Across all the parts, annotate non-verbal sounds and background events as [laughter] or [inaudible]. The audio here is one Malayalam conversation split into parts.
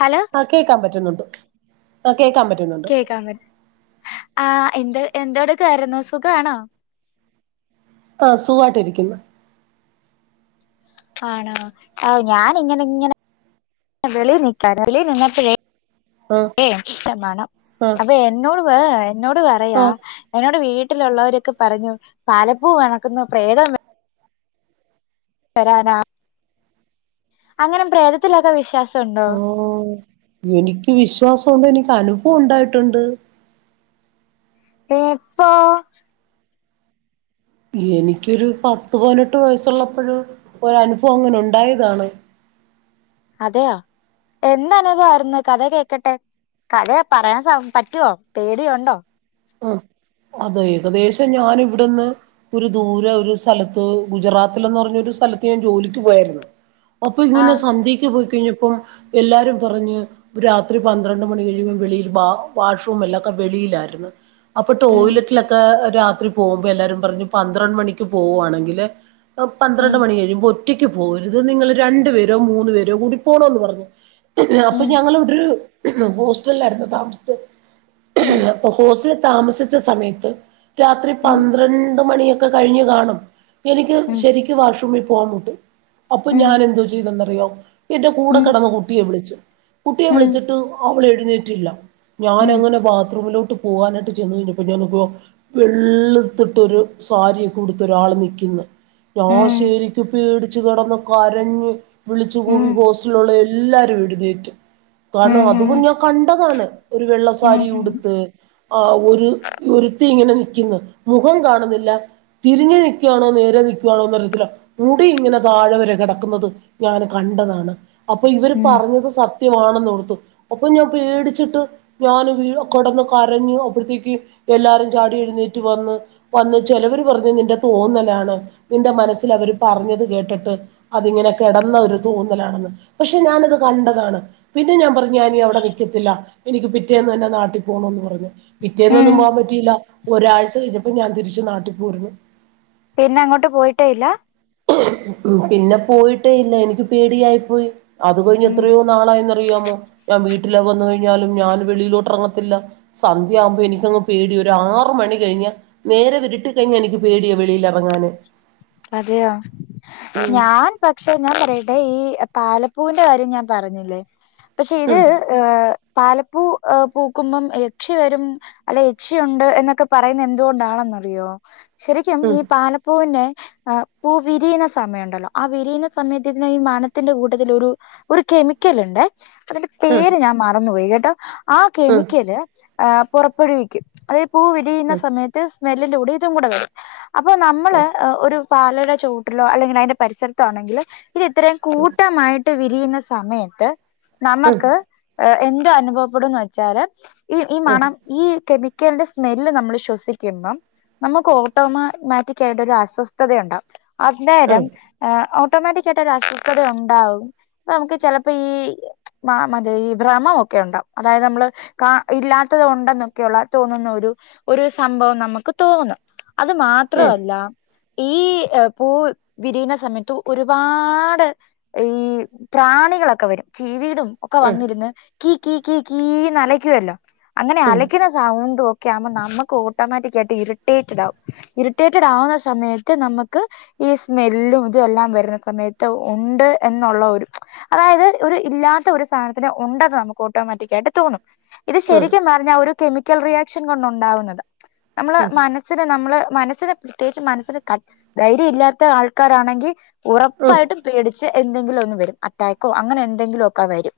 ഹലോ ആ കേക്കാൻ പറ്റുന്നുണ്ട് ആ കേക്കാൻ പറ്റുന്നുണ്ട് കേക്കാ പറ്റ് ആ എന്ത എന്തോടുക്കാരുന്നു സുഖാണോ ആഹ് സുഹായിട്ടിരിക്ക്ന്ന് ആണോ ആ ഞാന് ഇങ്ങനെങ്ങനെ വെളിൽ നിക്കാര്ന്ന് വെളിൽ നിന്നപ്പോഴേ ആ ഏ ശമാനം ആ അപ്പൊ എന്നോട് പ എന്നോട് ആ പറയാ എന്നോട് വീട്ടി വീട്ടിലുള്ളവരൊക്കെ പറഞ്ഞു പാലപ്പൂ കണക്ക് വരാനാ അങ്ങനെ പ്രേതത്തിലൊക്കെ വിശ്വാസ് ഓഹ് എനിക്ക് വിശ്വാസ ണ്ട് എനിക്ക് അനുഭവം ഉണ്ടായിട്ടുണ്ട് എപ്പൊ എനിക്കൊരു പത്ത് പതിനെട്ട് വയസ്സുള്ളപ്പോഴ് ഒരു അനുഭവം അങ്ങനെ ഉണ്ടായതാണ് അതെയോ എന്ത്‌ അനുഭവാരുന്നു കഥ കേക്കട്ടെ കഥയ പറയാൻ സം പറ്റുവോ പേടിയോണ്ടോ അതെ ഏകദേശം ഞാൻ ഇവിടുന്ന് ഒരു ദൂര ഒരു സ്ഥലത്ത് ഗുജറാത്തിലന്ന് പറഞ്ഞ ഒരു സ്ഥലത്ത് ഞാൻ ജോലിക്ക് പോയാരുന്നു അപ്പൊ ആ ഇങ്ങനെ സന്ധ്യക്ക്‌ പോയി നിപ്പം എല്ലാരും പറഞ്ഞ് രാത്രി പന്ത്രണ്ട് മണി കഴിയുമ്പോ വെളില് വാ വാഷ്റൂം എല്ലാം ഉം ടോയിറ്റിലെക്കേ രാത്രി പോകുമ്പോ എല്ലാരും പറഞ്ഞു പന്ത്രണ്ട് മണിക്ക് പോവുവാണെങ്കില് ഉം പന്ത്രണ്ട് മണി കഴിയും ബു ഒറ്റയ്ക്ക് പോവര്ത് നിങ്ങള് രണ്ട് പേരോ മൂന്നു പേരോ കൂടി പോണെന്ന് പറഞ്ഞു അപ്പം ഉം ഞങ്ങള് ഇവടെരു ഉം ഹോസ്റ്റലിലാരുന്നു താമസിച്ചത് ഉം അപ്പം ഹോസ്റ്റലില് താമസി ച്ചാ സമയത്ത് രാത്രി ഉം പന്ത്രണ്ട് മണിയെ ക്ക് കഴിഞ്ഞ് കാണും എനിക്ക് ഉം ശെരിക്കും വാഷ്റൂമി പോവാൻ മുട്ട് അപ്പം ഉം ഞാൻ എന്തോ ചെയ്തേതന്നോ [unintelligible] എൻ്റെ ഉം കൂടെ ഉം കെടന്നാ കുട്ടിയെ വിളിച്ച് കുട്ടിയെ ഉം വിളിച്ചിട്ട് അവളെഴെ ന്നിട്ടില്ലാ ഞാൻ ഉം അങ്ങനെ ബാത്റൂമിലോ ട്ട് പോവാനായിട്ട് ചെന്ന് കഴിഞ്ഞാപ്പേ [unintelligible] വെള്ള്ത്തിട്ടൊര് സാരിക്കെ ഉട്ത്ത് ഒരാള് നിക്ക്ന്ന് ഞാൻ ഉം ശെരിക്കും പേടി ച്ച് കെടന്ന് കരഞ്ഞ് വിളിച്ച് ഉം കൂവി ഹോസ്റ്റലിലെള്ളാ എല്ലാരും എഴുന്നോ ഉം കാരണം അത് ഉം പേ ഞാൻ കണ്ടതാണ് ഒര് ഉം വെള്ളസാരി ഉം ഉടുത്ത് ആ ഒര് ഒരത്തി ഇങ്ങനെ നിക്കന്ന് മുഖം കാണുന്നില്ലാ തിരിഞ്ഞു നിക്കുകവാണോ നേരെ നിക്കുവാണോ അറി ത്തില്ലാ മുടി ഇങ്ങനെ താഴെ വെരെ കെടക്കന്നത് ഞാന് കണ്ടതാണ് അപ്പം ഇവര് ഉം പറഞ്ഞത് സത് സത്യമാണെന്ന് ഒർത്തു അപ്പം ഞാൻ പേടിച്ചിട്ട് ഞാന് വി കെടന്നിട്ട് കരഞ്ഞ് അപ്പോഴത്തേക്ക് എല്ലാരും ചാടി എഴുന്നേറ്റ് വന്ന് വന്ന് ചെലവര് പറഞ്ഞ് നിന്റെ തോന്നലാണ് നിന്റെ മനസ്സില് അവര് പറഞ്ഞത് കേട്ടിട്ട് അതിങ്ങനെ കെടന്ന ഒരു തോന്നലാണെന്ന് പക്ഷേ ഞാന അത് കണ്ടതാണ് പിന്നെ ഞാൻ പറഞ്ഞു ഞാനി അവിടെ നിക്കത്തില്ല എനിക്ക് പിറ്റേന്ന് തന്നെ നാട്ടി പോണെന്ന് പറഞ്ഞ് ഉം പിറ്റേനൊന്നും പോ ഒരാഴ്ചാ കഴിഞ്ഞിപ്പോ ഞാൻ തിരിച്ചു നാട്ടിപ്പോരുന്നു പിന്നെ അങ്ങോട്ട് പോയിട്ടോ ഇല്ല പിന്നെ പോയിട്ടേ ഇല്ല എനിക്ക് പേടിയായിപ്പോയി അത് കഴിഞ്ഞ ഉം എത്രയോ നാളായ അറിയാമോ ഞാൻ വീട്ടിലേക്ക് വന്നു കഴിഞ്ഞാലും ഞാൻ വെളിയിലോട്ടിറങ്ങത്തില്ല സന്ത്യ യാകുമ്പോ എനിക്കങ്ങ് പേടി ഒരു ആറ മണി കഴിഞ്ഞ നേരെ വിരുട്ട കഴിഞ്ഞ എനിക്ക് പേടിയ വെളിയിൽ ഇറങ്ങാന് അതെയോ ഉം ഞാൻ പക്ഷെ എന്നാ പറയട്ടെ ഈ പാല പൂവിന്റെ കാര്യം ഞാൻ പറഞ്ഞില്ലേ പക്ഷെ ഇത് ഉം ഏ പാലപ്പൂ പൂക്കുമ്പം യക്ഷി വരും അല്ല യക്ഷിയുണ്ട് എന്നൊക്കെ പറയുന്നത് എന്തുകൊണ്ടാണെന്നറിയോ ശരിക്കും ഉം ഈ പാലപ്പൂവിന്റെ ആ പൂ വിരിയണ സമയമുണ്ടല്ലോ ആ വിരിയണ സമയത്ത് ഇതിന് ഈ മണത്തിന്റെ കൂട്ടത്തിൽ ഒരു ഒരു കെമിക്കല ഉണ്ട് അതിന്റെ ഉം പേര് ഞാൻ മറന്നുപയി കേട്ട [inaudible] ആ ഉം കെമിക്കല് ആ പുറപ്പെടുവിക്കും അത പൂ വിരിയുന്ന ഉം സമയത്ത് സ്മെല്ലിന്റെ കൂടെ ഇതും കൂടെ വരും അപ്പൊ നമ്മള് ഒരു പാലടെ ചോട്ടിലോ അല്ലെങ്കിൽ അതിന്റെ പരിസരത്തോ ആണെങ്കിൽ ഇത് ഇത്രയും കൂട്ടമായിട്ട് വിരിയുന്ന സമയത്ത് ഉം നമുക്ക് എന്ത് അനുഭവപ്പെടന്ന് വെച്ചാല് ഈ ഈ ഉം മണം ഈ കെമിക്കല് [unintelligible] സ്മെല്ല് നമ്മൾ ശ്വസിക്കുമ്പോ നമുക്ക് ഓട്ടോ മാറ്റിക്കായി ഒരു അസ്വസ്ഥ അസ്വസ്ഥതയുണ്ടാവ ഉം അന്നേരം ഉം ഏ ഓ ഓട്ടോമാറ്റിക് ആയിട്ട് ഒരു അസ്വസ്ഥതഉണ്ടാവും അപ്പ നമുക്ക് ചിലപ്പോ ഈ മ മത ഈ ഭ്രമമൊക്കെ ഉണ്ടാവും അതായത് നമ്മള് കാ ഇല്ലാത്തത് ഉണ്ടെന്നൊക്കെയള്ള തോന്നുന്ന ഒരു ഒരു സംഭവം നമുക്ക് തോന്നും അത് ഉം മാത്രല്ല ഈ പൂ വിരിയുന്ന സമയത്തു ഒരുപാട് ഈ പ്രാണികളൊക്കെ വരും ചീവീടും ഒക്കെ വന്നിരുന്നു കി കീ കി കീ അലയ്ക്കുവല്ലോ അങ്ങനെ അലക്കുന്ന സൗണ്ട് ഒക്കെ ആകുമ്പോ നമുക്ക് ഓട്ടോമാറ്റിക് ആയിട്ട് ഇറിറ്റേറ്റഡ് ആകും ഇറിറ്റേറ്റഡ് ആവുന്ന സമയത്ത് നമുക്ക് ഈ സ്മെല്ലും ഇത് എല്ലാം വരുന്ന സമയത്ത് ഉണ്ട് എന്നുള്ള ഒരു അതായത് ഒരു ഇല്ലാത്ത ഒരു സാധനത്തിന് ഉണ്ടെന്ന് നമുക്ക് ഓട്ടോമാറ്റിക്ക് ആയിട്ട് തോന്നും ഇത് ശരിക്കും പറഞ്ഞാൽ ഒരു കെമിക്കൽ റിയാക്ഷൻ കൊണ്ട് ഉണ്ടാവുന്നതാ നമ്മള് മനസ്സില് നമ്മള് മനസ്സിൽ പ്രത്യേക്ച്ച് മനസ്സിൽ ആ ധൈര്യല്ലാത്തആൾക്കാരാണെങ്കിൽ ഉറപ്പായിട്ടും പേടിച്ച് എന്തെങ്കിലുഒന്ന് വരും അറ്റാക്കോ അങ്ങനെന്തെങ്കിലുമൊക്കെ വരും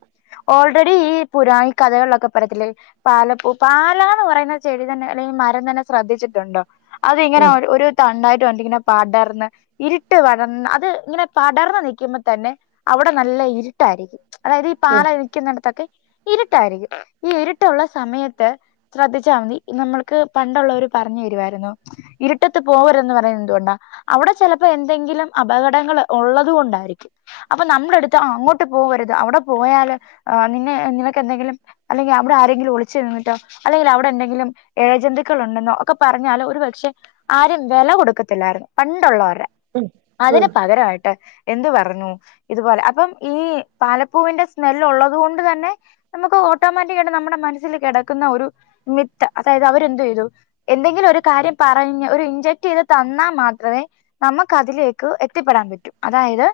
ഓൾറെഡി ഈ പുരാൺക്കഥകളിലൊക്കെപറയ്ത്തില്ലെ ഈ പാലപ്പൂ പാലാന്ന്പറയുന്ന ചെടി തന്നെ അല്ലെങ്കിൽ മരം തന്നെ ശ്രദ്ധിച്ചിട്ടുണ്ടോ അത് ഇങ്ങനെ ഒരു ഒരുതണ്ടായിട്ട് തണ്ടിങ്ങനെപടർന്ന് ഇരിട്ട് വരും അത് ഇങ്ങിനെ പടെർന്ന്നിക്ക്മ്പതന്നെ അവിടെ നല്ല ഇരുട്ടായിരിക്കും അതായത്ഈ പാല നിക്കിന്നിട്ത്തൊക്കെ ഇരുട്ടായിരിക്കും ഈ ഇര്ട്ടുള്ളസമയത്ത് ശ്രദ്ധിച്ചാമതി ഇ നമ്മള്ക്ക് പണ്ടൊള്ളോര് പറ്ഞ്ഞെരുവായിര്ന്നു ഇരുട്ടത്ത് പോവര്തെന്ന് പറ [inaudible] [inaudible] [inaudible] എന്ത്പറഞ്ഞു ഇതുപോലെ അപ്പം ഈ പാലപ്പൂവിന്റെ സ്മെല്ലോള്ളത്കൊണ്ട്തന്നെ നമുക്ക് ഓട്ടോമാറ്റിക്കായിട്ട് നമ്മുടെ മനസ്സിൽകെടക്കുന്ന ഒരു മിത്ത അതായത് അവരെന്തുചെയ്തു എന്തെങ്കിലും ഒരു കാര്യം പറഞ്ഞ് ഒരു ഇഞ്ചക്ട് ചെയ്ത തന്നാമാത്രമേ നമുക്ക് അതിലേക്ക് എത്തിപ്പെടാൻ പറ്റൂ അതായത്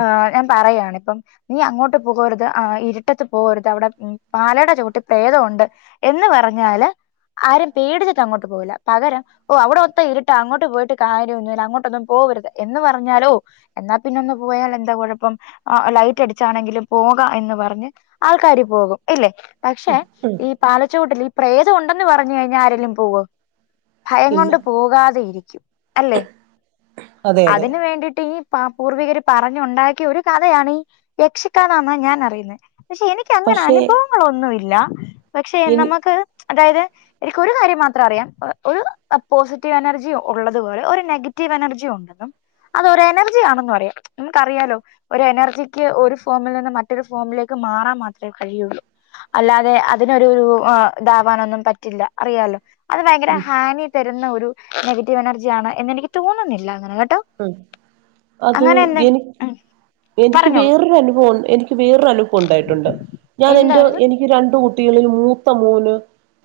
ആ ഞാൻ പറയാണിപ്പം നീ അങ്ങോട്ട്പോകരുത് ആ ഇര്ട്ടത്ത് പോവര്ത് അവിടെ ഉം പാലെടെചോട്ട് പ്രേതോണ്ട് എന്ന്പറഞ്ഞാല് ആരും പേടിച്ചട്ട്അങ്ങോട്ട് പോകില്ല പകരം ഓ അവിടെ ഒത്തഇരിട്ടാ അങ്ങോട്ട് ങ്ങോട്ട്പോയിട്ട് കാര്യംന്നുല്ല അങ്ങോട്ടൊന്നും പോവ്വെര്ത് എന്ന് പറഞ്ഞാലോ എന്നാ പിന്നെ ഒന്ന് പോയാലെന്താകുഴപ്പം ആ ലൈറ്റ്അടിച്ചാണെങ്കിലും പോകാഎന്ന്റഞ്ഞ് ആൾക്കാര് പോകും ഇല്ലേ പക്ഷെ ഈ പാലച്ചോട്ടിൽ ഈ പ്രത ഉണ്ടെന്ന് പറഞ്ഞുകഴിഞ്ഞാ ആരെങ്കിലുംപോവ്വോ ഭയം ഇല്ല കൊണ്ട് പോകാതെഇരിക്കും അല്ലെ അതെ അതെ അതിന് വേണ്ടിയിട്ട് ഈ പ പൂർവികര് പറഞ്ഞുണ്ടാക്കിയൊരു കഥയാണീ യക്ഷിക്കഥാന്നാ ഞാൻ അറിയുന്നെ പക്ഷെഎനിക്കങ്ങനെ പക്ഷെ അനുഭവങ്ങളൊന്നുല്ല പക്ഷേ എനി നമുക്ക് അതായത് എനിക്കൊരുകാര്യം മാത്രംഅറിയാം അ് ഒരു പോസിറ്റീവ് എനർജിയൊ ഒള്ളതുപോലെ ഒരുനെഗറ്റീവ് എനർജിഉണ്ടെന്നും അതൊരു എനർജിയാണെന്നും അറിയാം നമുക്കറിയാലോ ഒരു എനർജിക്ക് ഒരു ഫോമിൽ നിന്ന് മറ്റൊരു ഫോമിലേക്ക് മാറാൻ മാത്രമേ കഴിയുള്ളൂ അല്ലാതെ അതിനൊരു അ് ആ താവാനൊന്നും പറ്റില്ല അറിയാലോ അത്ഭയങ്കര ഉം ഹാനി തരുന്നഒരു രു നെഗറ്റീ റ്റീവെനർജിയാണ് എന്നെനിക്ക് തോന്നുന്നില്ല അങ്ങന ഉം അത് എനി ഉം എനിക്ക് പറഞ്ഞോളൂ വേറൊരു അനുഭവം എനിക്ക് വേറനുഭവം ഉണ്ടായിട്ടുണ്ട് ഞനെൻ്റെ എന്തായിരുന്നു എനിക്ക് രണ്ട് രണ്ട് കുട്ടികളിൽ മൂത്തമോന്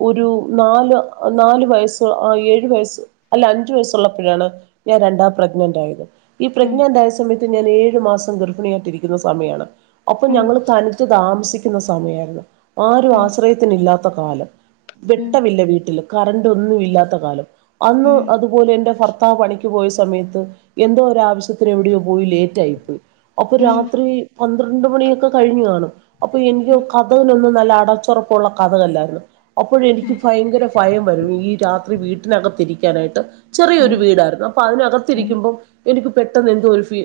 ഒരു നാല് നാല് വയസ്സ് ഏഴു വയസ്സ് അല്ല അഞ്ചു വയസ്സുള്ളപ്പോഴാണ് ഞാൻ രണ്ടാം പ്രഗ്നന്റ് ആയത് ഈ ഉം പ്രഗ്നനെൻ്റായ സമയത്ത് ഞാൻ ഏഴു മാസം ഗർഭിണിയായിട്ടിരിക്കുന്ന സമയാണ് അപ്പൊ ഉം ഞങ്ങള് തനിച്ച് താമസിക്ക ന്ന സമയായിരുന്നു ആരും ഉം ആശ്രയത്തിനില്ലാ ത്ത കാലം ഉം വെട്ടവില്ല വീട്ടില് കററ്റ് ഒന്നും ഇല്ലാത്ത കാലം അന്ന് ഉം അതുപോലെ എന്റെ ഭർ ഭർത്താവ് പണിക്ക് പോയ സമയത്ത് എന്തോ ഒരു ആവശ്യത്തിന് എവിടെയോ പോയി ലേറ്റ് ആയിപ്പോയി അപ്പൊ ഉം രാത്രി പന്ത്രണ്ട് മണിയൊക്കെ കഴിഞ്കാണും അപ്പൊ എനിക്ക് ഉം കതവിനൊന്ന് നല്ല അടച്ചുറപ്പുള്ള കതകല്ലായിരുന്നു അപ്പോഴ്‌ എനിക്ക് ഭയങ്കര ഭയം വരും ഈ രാത്രി വീട്ടിനകത്തിരിക്ക ക്കാനായിട്ട് ഉം ചെറിയൊരു വീടായിരുന്നു അപ്പൊ ഉം ഉം അതിനകത്തിരിക്ക എനിക്ക് പെട്ടെന്ന് എന്തോ ഒരു ഫി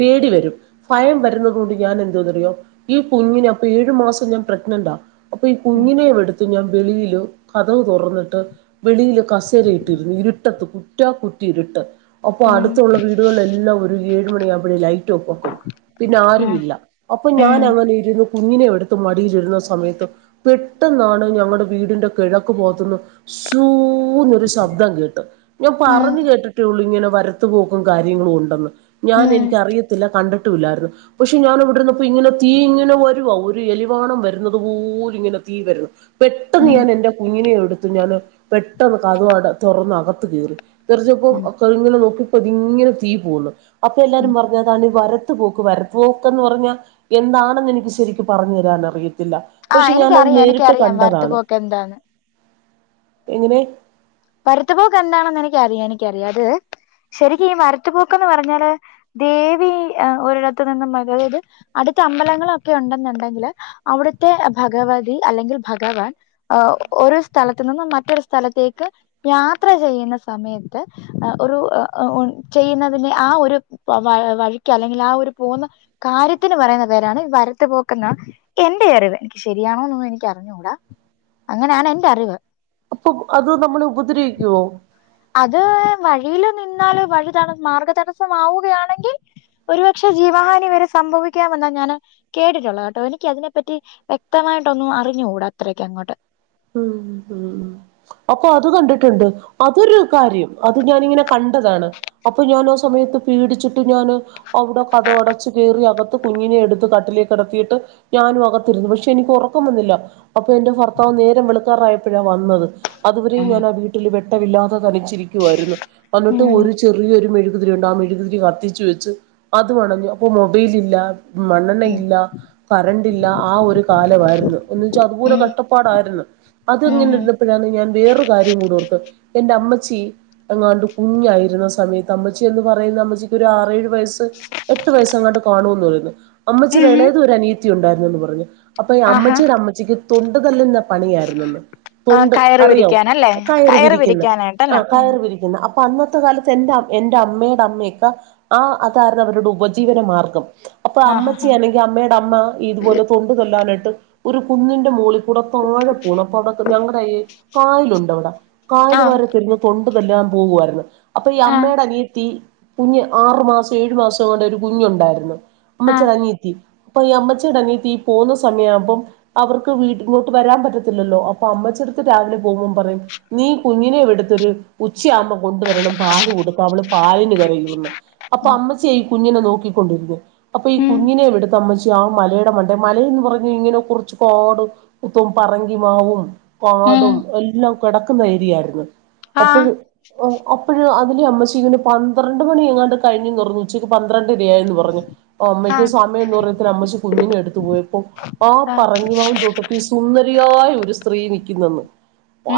പേടി വരും ഭയം വരുന്നത് കൊണ്ട് ഞാൻ എന്തോന്ന്റിയോ ഈ കുഞ്ഞിനെ അപ്പൊ ഏഴു മാസം ഞാൻ പ്രഗ്നന്റാ അപ്പൊ ഈ ഉം കുഞ്ഞിനെ എടുത്ത് ഞാൻ വെളിയില് കതക് തുറന്നിട്ട് വെളിയില് കസേരയിട്ടിരുന്നു ഇരുട്ടത്ത് കുറ്റാ കുറ്റ് ഇരുട്ട് അപ്പൊ ഉം ഉം അടുത്തുള്ള വീടുകളിലെല്ലാം ഒരു ഏഴ്‌ മണിആകുമ്പഴേ ലൈറ്റ് ഓഫ്‌ ആക്കും പിന്നെ ആരുമില്ല അപ്പൊ ഉം ഞാൻ അങ്ങനെ ഇരുന്ന് കുഞ്ഞിനെ എടുത്ത് മടിയിലിരുന്ന സമയത്ത് പെട്ടെന്നാണ് ഞങ്ങളുടെ വീടിന്റെ കിഴക്ക് ഭാഗത്തുന്നു ശു ന്ന് ഒരു ശബ്ദം കേട്ട് ഞാൻ പറഞ് കേട്ടിട്ടേള്ളൂ ഇങ്ങനെ വരത്തുപോക്കും കാര്യങ്ങളും ഉണ്ടെന്ന് ഞാൻ എനിക്ക് അറിയത്തില്ല കണ്ടി ട്ടുംലായിരുന്നു പക്ഷെ ഞാൻ ഇവിടന്ന്പ്പോ ഇങ്ങനെ തീ ഇങ്ങനെ വരുവാ ഒരു എലിവാണം വരുന്നുന്നത് പോലും ഇങ്ങനെ തീ വരുന്നു പെട്ടെന്ന് ഉം ഞാൻ എൻന്റെ കുഞ്ഞിനെ എടുത്ത് ഞൻ പെട്ടെന്ന് കതക് അ തുറന്ന് അകത്ത് കേറി ഉം തീറച്ചപ്പോംങ്ങനെ ഇപ്പ അതിങ്ങനെ തീ പോകുന്നു അപ്പൊ ഉം എല്ലാരും പറഞ്ഞതാണ് ഈ വരത്തു പോകും വരുത്ത് പോക്കന്ന് പറഞ്ഞാൽ എന്താണെന്ന് എനിക്ക് ശരിക്കും പറഞ്ഞു തരാൻ അറിയ ആ എനിക്കറിയാം എനിക്കറിയാം വര്ത്ത് പോക്കെന്താന്ന് എങ്ങനെ വരത്തുപോക്ക് എന്താണെന്ന് എനിക്ക് അറിയാം എനിക്കറിയാം അത് ശരിക്കും ഈ വരത്തുപോക്ക്ന്ന് പറഞ്ഞാല് ദേവി ഒരിടത്തു നിന്നും അതായത് അടുത്ത അമ്പലങ്ങളൊക്കെ ഉണ്ടെന്നുണ്ടെങ്കിൽ അവിടുത്തെ ഭഗവതി അല്ലെങ്കിൽ ഭഗവാൻ ഒരു സ്ഥലത്തു നിന്നും മറ്റൊരു സ്ഥലത്തേക്ക് യാത്ര ചെയ്യുന്ന സമയത്ത് ഒരു ചെയ്യുന്നതിന്റെ ആ ഒരു വ വഴിക്ക് അല്ലെങ്കിൽ ആ ഒരു പോകുന്ന കാര്യത്തിന് പറയുന്ന പേരാണ് വരത്തു പോക്കന്ന് എൻന്റെ അറിവ് എനിക്ക് ശരിയാണോ എന്നൊ എനിക്ക് അറിഞ്ഞുകൂടാ അങ്ങനെയാണ് എന്റെ അറിവ് അപ്പം അത് നമ്മള് അത് വഴിയില് നിന്നാല് വഴിതട മാർഗ്ഗതടസ്സംമാവുകയാണെങ്കിൽ ഒരുപക്ഷെ ജീവഹാനി വരെ സംഭവിക്കാമെന്നാണ് ഞാന് കേട്ടിട്ടുള്ളത് കേട്ടോ എനിക്ക് അതിനെപ്പറ്റി വ്യക്തമായിട്ടൊന്നും അറിഞ്ഞുകൂടാ അത്രക്കെ അങ്ങോട്ട് ഉം ഉം അപ്പൊ അത് കണ്ടിട്ട്ണ്ട് അതൊരു കാര്യം അത് ഞാനിങ്ങനെ കണ്ടതാണ് അപ്പൊ ഞാൻ ആ സമയത്ത് പേടിച്ചിട്ട് ഞാന് അവ്ടെ കഥകടച്ചു കേറി അക കുഞ്ഞിനെ എടുത്ത് കട്ടിലിൽ കിടത്തിയിട്ട് ഞാനും അകത്തിരുന്നു പക്ഷെ എനിക്ക് ഒറക്കം വന്നില്ല അപ്പൊ എന്റെ ഭർത്താവ് നേ രം വെള്ക്കാറായപ്പഴാ വന്നത് അതുവരെ ഞാനാ വീട്ടിൽ ആരുമില്ലാതെ തനിച്ച് ഇരിക്കുവായിരുന്നു. ഉം അന്നിട്ട്ഒരു ചെറിയരു മെഴു കുതിരിണ്ട് ആ മെഴുകുതിരി കത്തിച്ച് വെച്ച് അതുമണഞ്ഞു അപ്പൊ മൊബൈല് ഇല്ല മണ്ണെണ്ണ ഉം ഇല്ല കറണ്ട്ല്ല ആ ഒരു കാലമായിയിരുന്നു എന്ന് വെച്ചാ അതുപോലെ ഉം കഷ്ടപ്പാടായിർന്നു. അതങ്ങനെ ഇരുന്നപ്പഴാണ് ഞാൻ വേറെ കാര്യം കൂടെ ഓർത്തെ അമ്മച്ചി എങ്ങാണ്ട് കുഞ്ഞായിരുന്ന സമയത്ത് അമ്മച്ചി എന്ന് പറയുന്ന അമ്മച്ചിക്ക് ഒരു ആറേഴു വയസ് എട്ട് വയസ്സ് അങ്ങട്ട് കാണൂന്ന് റയുന്നു. ഉം അമ്മച്ചിറേളേത് ഒരനിയത്തി ത്തി ഉണ്ടായിരുന്നെന്ന് പറഞ്ഞു അപ്പ ആഹാ അമ്മച്ചീടെ അമ്മച്ചിക്ക് തൊണ്ടു തല്ലുന്ന പണി [unintelligible] ആ തൊണ്ട് കയറ് അറിയോ വിരിക്കാനല്ലേ കയറ് കയറ്പിരിക്കുന്ന ആ വിരിക്കാനായിട്ടല്ലേ ഉം കയറ് പിരിക്കുന്ന അപ്പ അന്നത്തെ കാലത്ത് എന്റെ അമ് എന്റെ അമ്മേടെ അമ്മയൊക്ക ആ അതായിർന്നു അവരുടെ ഉപജീവന മാർഗം അപ്പൊ ആഹ് അമ്മച്ചി ഹാ അല്ലെങ്കി അമ്മയുടെ അമ്മ ഇതുപോലെ തൊണ്ടു തല്ലാനായിട് ഒരു കുന്നിന്റെ മോളിൽ കുടത്താഴം കൂണപ്പടക്കം ഞങ്ങളടായേ കായലുണ്ടോവിടെ കായല് ആഹ് വാരിത്തരുന്ന തൊണ് അതെല്ലാം പോവായിർന്നു അപ്പൊ ഈ ആഹ് അമ്മയുടെ അനിയത്തി കുഞ്ഞ് ആറു മാസം ഏഴു മാസം കൊണ്ട് ഒരു കുഞ്ഞുണ്ടായർന്നു ആഹ് അമ്മച്ചിടെ അനിയത്തി അപ്പൊ ഈ അമ്മച്ചേട അനിയത്തി പോവുന്ന സമയയാവുമ്പം അവർക്ക് വീട്ട ഇങ്ങോട്ട് വരാൻ പറ്റാത്ത ലല്ലോ അപ്പൊ അമ്മച്ചെടുത്ത് രാവിലെ പോകുമ്പം പറയും നീ കുഞ്ഞിനെ ഇവിട്ത്തൊരു ഉച്ചയാകുമ്പ കൊണ്ടുവരണം പാല് കൊടുക്കാ അവള് പാലിന് കരയുമെന്ന് അപ്പൊ അമ്മച്ചേ ഈ കുഞ്ഞിനെ നോക്കി കൊണ്ടിരിക്ക അപ്പം ഈ ഉം കുഞ്ഞിനെയും എടത്ത് അമ്മച്ചി ആ മലെടെ മണ്ടേ മലെന്ന് പറഞ്ഞ് കഴിഞ്ഞാ കൊറച്ച് കാടും മെത്തോം പറങ്കി ങ്കാവും ഉം കാടും എല്ലാം കെടക്കുന്ന ഏരിയായ്ര്ന്ന് ആഹ് അപ്പഴ് ഓ അപ്പഴ് അതിനെ അമ്മച്ചി പിന്നെ പന്ത്രണ്ട് മണിയങ്ങാണ്ട് കഴിഞ്ഞന്ന് പറഞ്ഞ് ഉച്ചക്ക് പന്ത്രണ്ട് വയാന്ന് പറഞ്ഞ് അമ്മയ്ക്ക്‌ ആഹ് സമയൊന്നും അറിയത്തില്ല അമ്മച്ചി കുഞ്ഞിനെ എട്ത്ത് പോയപ്പോ ആ ആഹ് പറങ്കിമാൻ തോട്ടത്തി സുന്ദരി രിയായൊര് സ്ത്രീ നിക്ക്നെന്നു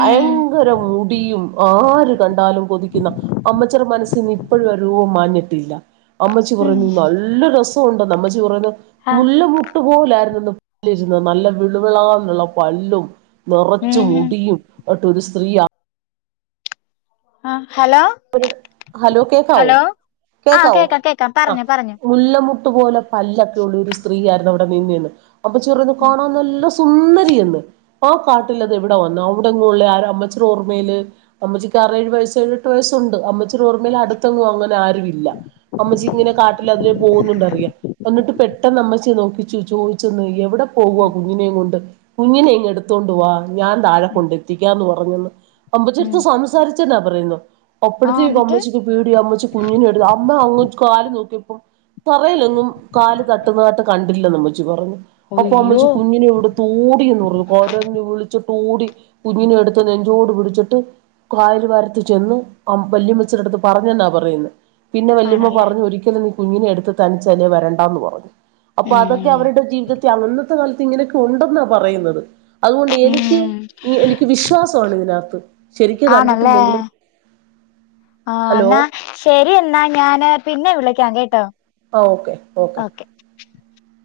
ഉം മുടിയും ആര് കണ്ടാലും കൊതിക്കന്നാ അമ്മാച്ചിടെ മനസ്സിനിപ്പാഴും ആ രൂപം മാഞ്ഞി ട്ടില്ലാ അമ്മാച്ചി ഉം പറഞ്ഞു നല്ലാ രസെണ്ടാന്ന് ഉറങ്ങ് ആഹ് മുല്ലാ മെട്ട്ലോര്ന്ന് [unintelligible] രുന്നു നല്ലാ വെള് വെളാന്ന് ഒള്ളാ പല്ലും നൊറേച്ച് ഉം ഉം മുടിയും [unintelligible] ഒര് സ്ത്രീയാ ആ ഒര് ഹലോ കേക്കാവോ ഹലോ ആഹ് കേക്കാവോ കേക്കാം കേക്കാം ആ പറഞ്ഞോ പറഞ്ഞോ മുല്ലാമെ ട്ട് പോലെ പല്ലൊക്കെ ഒള്ളാര് സ്ത്രീ ആയ്ര്ന്ന് അവടെ നിന്നേന്ന് അമ്മച്ചി പറയ്ന്ന് കാണാൻ നല്ല സു സൂന്നാരിയെന്ന് ആ കാട്ടില് അത് അവടെ വന്ന് അവടെങ്ങും ഒള്ളാ ആരാ അമ്മാച്ചിടെ ഓർമെല് അമ്മാച്ചിക്ക് ആറേഏഴ് വയ യസൊണ്ട് മ്മച്ചിടെ ഓർമ്മേല് അട്ത്തൊന്നും അങ്ങനെ ആരുമില്ലാ അമ്മച്ചിക്ക് ഇങ്ങനെ കാട്ടിലെ അതിലെ പോന്നോണ്ട് അറിയാം എന്നിട്ട് പെട്ടന്ന് അമ്മച്ചി നോക്ക ച്ചി ചോയിച്ചന്ന് എവടെ പോവാ ഉം കൂഞ്ഞിനേ കൊണ്ട് കൂഞ്ഞിനേ ഇങ്ങ് എട്ത്തെണ്ട് വാ ഞാൻ താഴെ കൊണ്ട് എത്തിക്കാന്ന് പറ പറഞ്ഞേന്ന് അമ്മാച്ചിടെ എട്ത്ത് ഉം സംസാരിച്ചെ വെറുതെയിരുന്നോ ആഹ് അപ്പഴത്തേക്ക് എന്നിട്ട് അമ്മച്ചിക്ക് പേടിയായി അമ്മച്ചി കൂഞ്ഞിനെ ടുത്ത് അമ്മ അങ്ങ് കാല് നോക്കിയപ്പോൾ [unintelligible] തറെല്ലാന്നും കാല് താട്ട്ന്നാട്ട് കണ്ടില്ലാന്ന് അമ്മാ [unintelligible] പറഞ്ഞ് അപ്പം ഒയ്യോ അമ്മച്ചി കുഞ്ഞിനെയെട്ത്ത് ഓടിയെന്ന് പറഞ്ഞ് കരഞ്ഞ് വിളിച്ച് ഓടി കുഞ്ഞിനെയെട്ത്ത് നെഞ്ചോട് പിടിച്ചിട്ട് കായാൽ വാരത്ത് ചെന്ന് അ വല്ല്യാമ്മാച്ചിടെത്ത് പറഞ്ഞാന്നാ പറയെന്നോ പിന്നെ വല്യമ്മ ആണല്ലേ പറഞ്ഞഞ് ഒരിക്കലും കുഞ്ഞിനെ എടുത്ത് തനിച്ചലേ വരണ്ടാന്ന് പറഞ്ഞു അപ്പൊ അതൊക്കെ ഉം അവരുടെ ജീവിതത്തി അന്നത്തെ കാല ഇങ്ങനെയൊക്കെ ഉണ്ടെന്നാ പറയുന്നത് അതുകൊണ്ട് എനിക്ക് ഉം എനിക്ക് വിശ്വാസാണ് ഇതിനകത്ത് ശരിക്ക് കണ്ടിട്ടില്ലെങ്കിലും ആ ഹലോ എന്നാ ശരി എന്നാ ഞാന് പിന്നെ വിളിക്കാം കേട്ടോ ആ ഓക്കെ ഓക്കെ [inaudible]